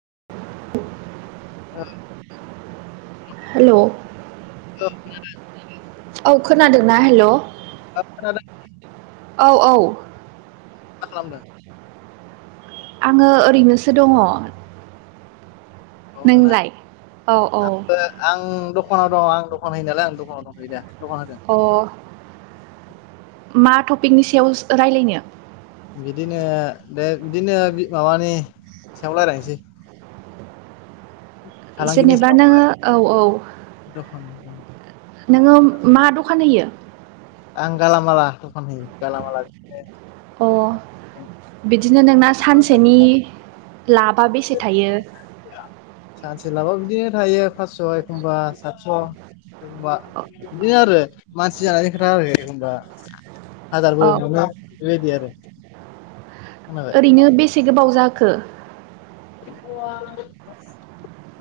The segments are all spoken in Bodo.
[inaudible] [unintelligible] हेल' [unintelligible] औ खोनादोंना हेल' औ खोनादों औ औ मा खालामदों? आङो ओरैनोसो दङ नवावनो ना नोंलाय औ औ आंबो आं दं दखानाव दङ आं दखान हैयो नालाय आं दखानाव दंथ'यो दा दखान होदों अ मा टपिकनि सायाव रायलायनो बिदिनो दे बिदिनो माबानि सायाव रायलायसै। जेनेबा सायाव नोङो औ औ। [unintelligible] नोङो मा दखान होयो? आं गालामाला दख गालामाल। अ बिदिनो नोंना सानसेनि लाबा बेसे थायो? सोलाबा बिदिनो थायो फासस' एखमबा सातस' एखमबा बिदिनो आरो मानसि जानायनि खोथा आरो एखब। होनबा हाजारबो औ मोनो बेबायदि आरो। खोनाबाय ओरैनो बेसे गोबाव जाखो?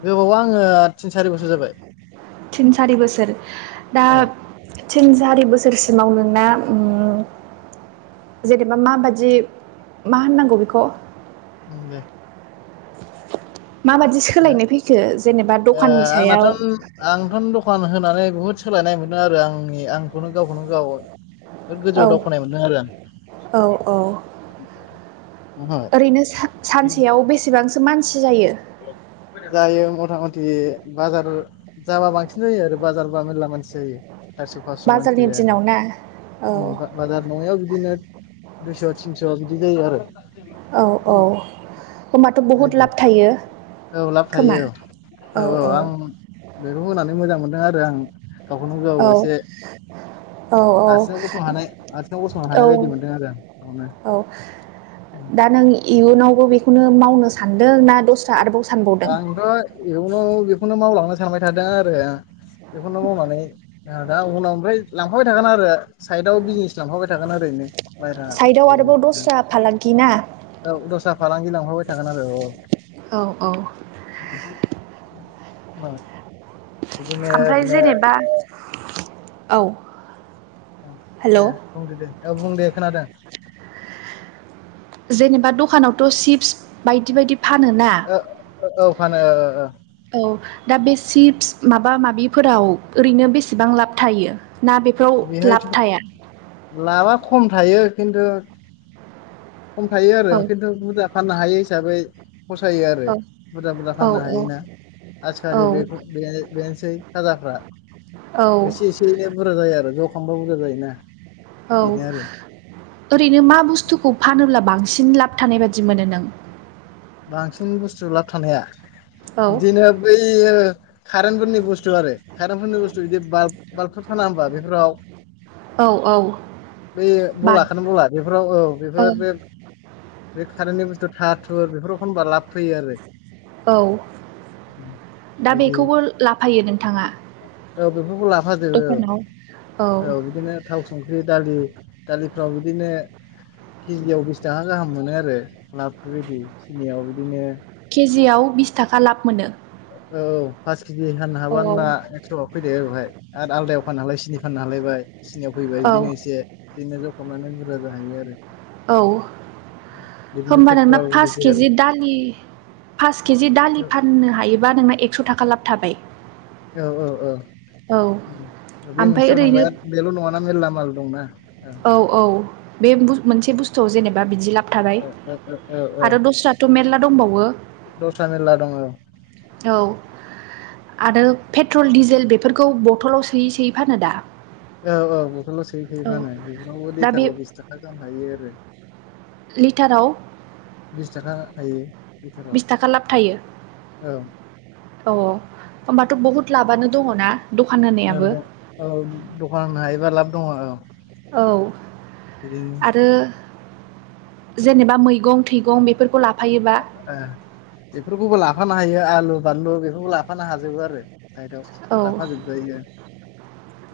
गोबावा आङो तिन सारि बोसोर जाबाय। तिन सारि बोसोर दा औ थिन सारि बोसोरसिमाव नोंना जेनेबा माबादि मा होननांगौ बेखौ? दे माबादि सोलायनाय फैखो जेनेबा दखाननि आ सायाव ओ औ आंथ' दखान होनानै बुहुद सोलायनाय मोनदों। आरो आंनि आंखौनो गावखौनो गाव बिराद औ गोजौआव दावखोनाय मोनदों आरो आं औ औ ओमफ्राय ओरैनो सानसेयाव बेसेबांसो मानसि जायो? जायो मथा मथि बाजार जाबा बांसिन बि जायो आरो बाजार बा मेर्ला मानसि जायो सारिस' फासस' मानसि बाजारनि जायो दिनाव ना औ आरो। बाजार नङायाव बिदिनो दुइस' थिनस' बिदि जायो आरो। औ औ होनबाथ' बहुत बेबायदि लाब थायो। औ लाब खोमा थायो औ औ औ आं बेखौ होनानै मोजां मोनदों आरो आं। गावखोनो गाव औ एसे औ आथिङाव गसंनो हानाय आथिङाव गसंनो औ औ हानाय बायदि मोनदों आरो आं गावनो औ दा नों इयुनावबो बेखौनो मावनोसै आंथ' इयावनाव बेखौनो मावलाङनोै सानबाय थादों आरो बेखौनो मावनानै दा उनाव ओमफ्राय लांफाबाय थागोन आरो साइदआव बिजनेस लांफाबाय थागोन ओरैनो बाहेरा। साइडआव आरोबाव दस्रा फालांगि ना औ दस्रा फालांगि लांफाबाय थागोन आरो औ। औ औ औ ओमफ्राय बिदिनो जेनेबा औ औ हेल' दे बुंदो दे औ बुं दे खोनादों। जेनेबा दखानावथ' चिप्स बायदि बायदि फानो ना। ओ औ फानो। औ दा बे चिप्स माबा माबिफोराव ओरैनो बेसेबां लाब थायो? ना बेफोराव बेहायथ' लाब थाया लाबा खम थायो खिन्थु खम थायो आरो औ खिन्थु बुरजा फाननो हायो हिसाबै फसायो आरो औ बुरजा बुरजा औ फाननो औ हायोना। औ आजिखालि बेखौ बेनोसै साजाफ्रा औ एसे एसे एनै बुरजा जायो आरो। जखांबा बुरजा जायोना। औ बेनो आरो ओरैनो मा बुस्थुखौ फानोब्ला बांसिन सिन लाब थानाय बादि मोनो नों? बांसिन बुस्थु लाब थानाया औ बिदिनो बै कारेन्टफोरनि बुस्थु आरो कारेन्टफोरनि बुस्थु बिदि बाल् बाल्बफोर फाना होमबा बेफोराव औ औ बे बा बलाखौनो बला बेफोराव औ बेफोर बे बे कारेन्टनि बुस्थु थार थुर बेफोराव एखनबा लाब फैयो आरो औ दा बिदि बेखौबो लाफायो नोंथाङा औ बेफोरखौ लाफाजोबो दखानाव औ औ बिदिनो थाव संख्रि दालि दालि फाव बिदिनो केजियाव बिसथाखा गाहाम मोनो आरो लाब बेबायदि नियाव बिदिनो केजिआव बिसथाखा लाब मोनो औ फास खिजि फाननो औ हाबा ना एक्स'आव फैदो हाय आरो बावहाय आलदायाव फाननो हालाय सिनि फाननो हालायबाय सिनियाव फैबाय। बिदिनो औ एसे बिदिनो ज' खालामनानै बुरजा जाहैयो आरो औ बिदिनो होनबा नोंना पेट्रल पास डिजेल केजि दालि। पास केजि दालि फाननो हायोबा नोंना एकस' थाखा लाब थाबाय। औ औ औ औ ओम बे ओमफ्राय मोनसेयाव ओरैनो थांबाय आरो बेल' नङाना मेल्ला माल दंना। औ औ बे बु मोनसे बुस्थुआव जेनेबा बिदि लाब थाबाय औ औ औ औ आरो दस्राथ' मेरला दंबावो। दस्रा मेरला दङ औ औ आरो पेट्रल दिडिजेल बेफोरखौ बथलाव सोयै सोयै फानो दा। औ औ बथलाव सोयै सोयै औ फानो बेफोरावबो दा बे लिटाराव बिस थाखा गाहाम थायो आरो लिटाराव बिस थाखा थायो। लिटाराव बिस थाखा लाब थायो औ औ औ होमबाथ' बहुत लाबानो दङ ना? औ दं औ दखान होनो हायोबा लाब दङ औ। औ बिदिनो आरो जेनेबा मैगं थैगं बेफोरखौ ला अ बेफोरखौबो लाफानो हायो आलु बानलु बेफोरखौ लाफानो हाजोबो आरो साइदआव औ लाफाजोबजायो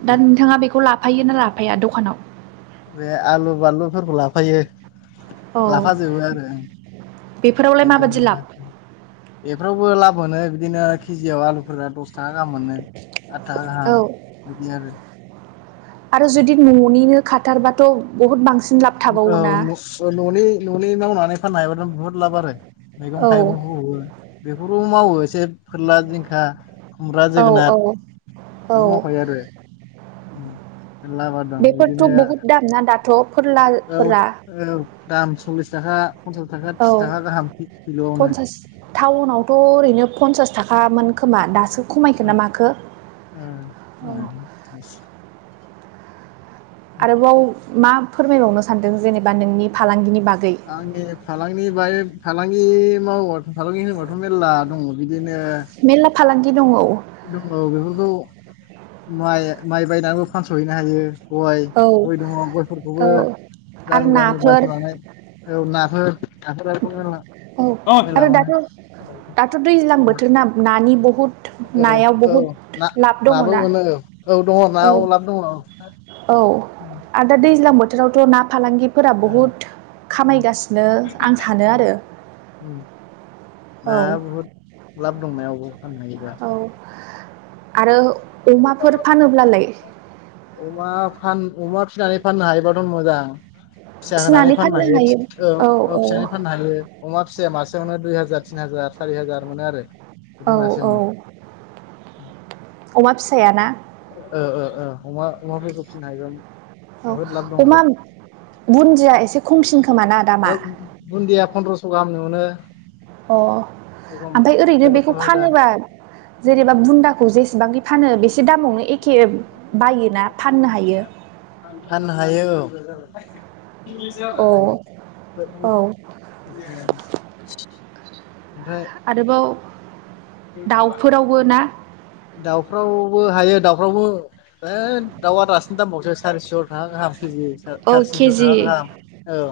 दा नोंथाङा बेखौ लाफायो ना लाफाया दखानाव? बे आलु बानलुफोरखौ लाफायो। औ लाफाजोबो आरो ओं बेफोरावलाय एदम माबादि लाब बेफ्रावबो लाब मोनो बिदिनो केजियाव आलुफोरा दस थाखा गाहाम मोनो। आदथाखा औ गाम बिदि आरो आरो जुदि न'निनो खाथारबाथ' बहुत बांसिन लाब थाबावोना औ न' अ न'नि न'नि मावनानै फाननो हायोबाथ बुहुत लाब आरो मैगं औ थाइगंखौबो बे खर' मावो एसे फोरला जिंखा खुमब्रा औ जोगोनार औ औ बेबो मावफायो आरो ओम बेफोरथ' बहुद दाम ना दाथ'? औ फोरलाफोरा औ दाम सल्लिस थाखा पन्सास थाखा त्रिस थाखा गाहाम किल'आवनो। सोस टाउनावथ' ओरैनो फन्सास थाखामोन खोमा दासो खमायखो ना माखो उम उम औ उम ओ आरोबाव मा फोरमायबावनो सानदों जेनेबा नोंनि फालांगिनि। बागै आंनि फालांगि बाय फालांगि मावब' फालांगि होनोबाथ' मेर्ला दङ बिदि। दिनो मेरला फालांगि दङ औ दङ बेफोरखौ माइ माइ बायनानैबो फानस'हैनो हायो। गय गय औ दङ गयफोरखौबो आरो गामि गामि नाफोर बायस'नानै। औ नाफोर औ अ मेला आरो दाथ' दाथ' दैज्लां मोनो बोथोर ना नानि बहुद औ नायाव औ बहुद ना लाब नाबो दङना मोनो औ औ दङ ना औ अ लाब दङ ओ। औ आरो दा दैज्लां बोथोरावथ' ना फालांगि। फोरा बुहुत खामायगासिनो आं सानो उम आरो उम औ नाया बहुद लाब दंनायाबो। औ आरो अमाफोर फानोब्लालाय अमा फान अमा फिसनानै फाननो हायोबाथ' मोजां। फिसा होनानै फाननो हायो औ फिनानै फाननो हायो अमा। फिसाया मासेयावनो दुइ हाजार तिन हाजार सारि हाजार मोनो आरो औ बिदि औ मासेयावनो अमा फिसाया ना। ओ ओ ओ अमा अमाफोरखौ फिसिनो हायोबा औ बहुद लाब दं अमा आरो बुन्दिया एसे खमसिन। खोमा ना दामा औ बुन्दिया पन्द्रस' गाहामनि मोनो। अ एखम ओमफ्राय ओरैनो बेखौ तेरस' हाजार फानोबा जेनेबा बुन्दाखौ जेसेबांफानो बे एसे दामावनो एखे बायोना फाननो हायो। फाननो औ [inaudible] औ [inaudible] ओमफ्राय आरोबाव दाउफोरावबो ना दाउफ्रावबो हायो दाउफ्रावबो है दाउआ दासिन दामावसो सारिस' थाखा गाहाम केजि औ साराय थिनस' केजि थाखा गाहाम औ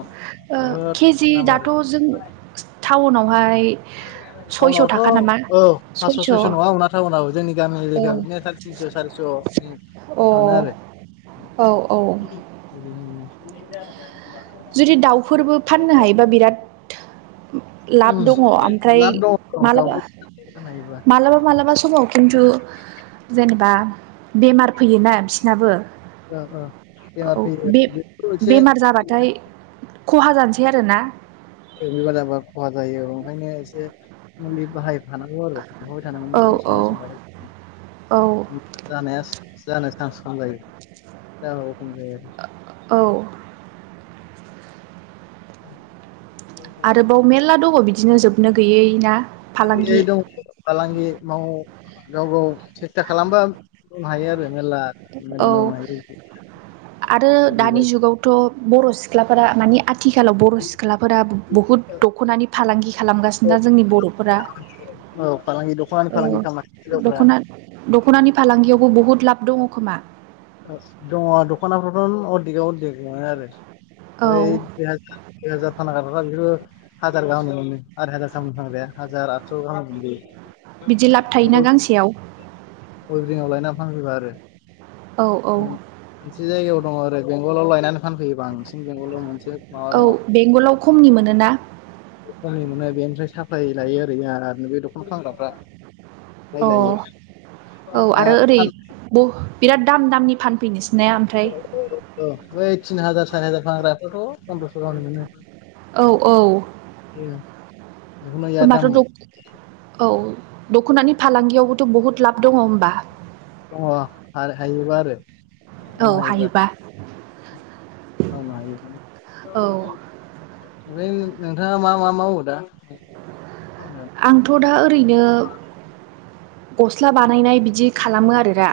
बहुद केजि दाम आरो दाथ' जों आवहाय टाउनावथ' औ पासस' सयस' नङा औ अना टाउनाव जोंनि गामि एरिकायाव बिदिनो साराय थिनस' सारिस' दस्नि [unintelligible] अ औ औ बि [unintelligible] जुदि दाउफोरबो फाननो हायोबा बिराद लाब दङ ओमफ्राय लाब दङ माबा दाउखौ नायोबा मालाबा मालाबा समाव खिन्थु जेनेबा बेमार फैयोना बिसनाबो ओ ओ बेमार फैयो बेबो मोनसे बेमार जाबाथाय खहा जानोसै आरोना बेमार जाबा खहा जायो ओंखायनो एसे मुलि बाहायफानां न आरो सोंहारबाय औ थानांगौ औ समाय समाय औ हो जानाया [unintelligible] जानो सान्स खम जायो जाबो खम जायो आरो औ [inaudible] आरोबाव मेरला दङ बिदिनो जोबनो गैयै ना फालांगि दं फालांगि मावो गाव गाव सेस्था खालामबा हायो आरो मेरला मेरला औ मावनो हायो बिदि आरो दानि जुगावथ' बर' सिख्लाफोरा मानि आथिखालाव बर' सिख्लाफोरा बुहुद दख'नानि फालांगि खालामगासिनो जोंनि बर'फोरा औ फालांगि दख'नानि फालांगि औ खालामनो हायो दख'ना हिनजावफ्रा दख'नानि फालांगियावबो बहुत लाब दङ खोमा दङ दख'नाफ्रावथ' अर्देकआव अर्देक मोनो आरो औ बै दुइ हाजार दुइ हाजार फानग्रा [unintelligible] बिसोर [unintelligible] हाजार गाहामनो मोनो आराय हाजार गाहामनि फानग्राया हाजार आदस' गाहाम मोन बिदि लाब जायो थायोना बे गांसेयाव उइभिङाव लायो ना [unintelligible] बांग्रिबा आरो औ औ मोनसे जायगायाव दङ आरो बेंगलाव लायनानै फानफैयोबा बांसिन बेंगलाव मोन औ बेंगलाव खमनि मोनोना बाहाय मोनो बेनिफ्राय साप्लाय लायो ओरै आरो बे दख'ना फानग्राफ्रा फ्राय अ लायो औ दा आरो ओरै फान बिराद दाम दामनि फानफैनो ओइ तिन हाजार सारि हाजार फानग्राफ्रा थ' पन्द्रस' गाहामनि औ औ मोनो बेयो होमबाथ' दख औ दख'नानि फालांगियावबोथ' बुहुत लाब दङ होमबा दङ हायोबा आरो खालामनो हायोबा मावनो हायो औ ओमफ्राय नोंथाङा मा मा मावो दा आंथ' दा ओरैनो। गस्ला बानायनाय बिदि खालामो आरो दा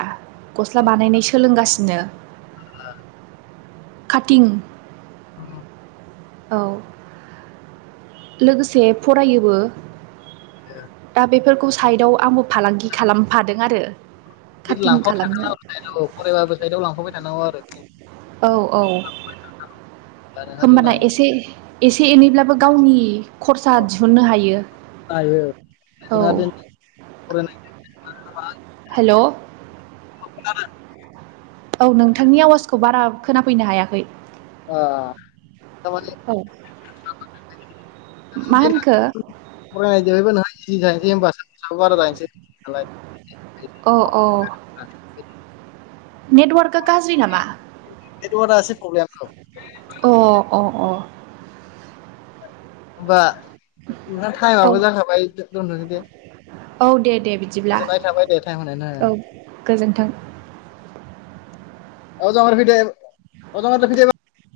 गस्ला बानायनाय सोलोंगासिनो [inaudible] खाथिं उम औ लोगोसे फरायोबो दा बेफोरखौ साइटआव आंबो फालांगि खालामफादों आरो। बि काटिं लांफाबाय खालामनो थानांगो‌फरायबाबो बिदिनो लांफाबाय थानांगौ आरो। औ औ। उम होमबाना एसे एसे एनैब्लाबो गावनि खरसा दिहुुननो हायो। औ जोंहा दि फरायनाय हेल' औ नोंथांनि आवाजखौ बारा खोनाफैनो हायाखै। अ औ। मा होनखो फनाय जोबैबो नों जनोसै हबााब बारा जाहैसैलाय। औ औ नेटवार्कआ गाज्रि नामा? नेतवार आं एसे। प्रब्लेम औ अ अ अ। होमबा नोंहा औ टाइमाबो जाखाबाय दंनो दे औ दे दे बिदिब्ला गोजोननाय थाबाय दे टाइम होनायनि औ गोजोन्थों फ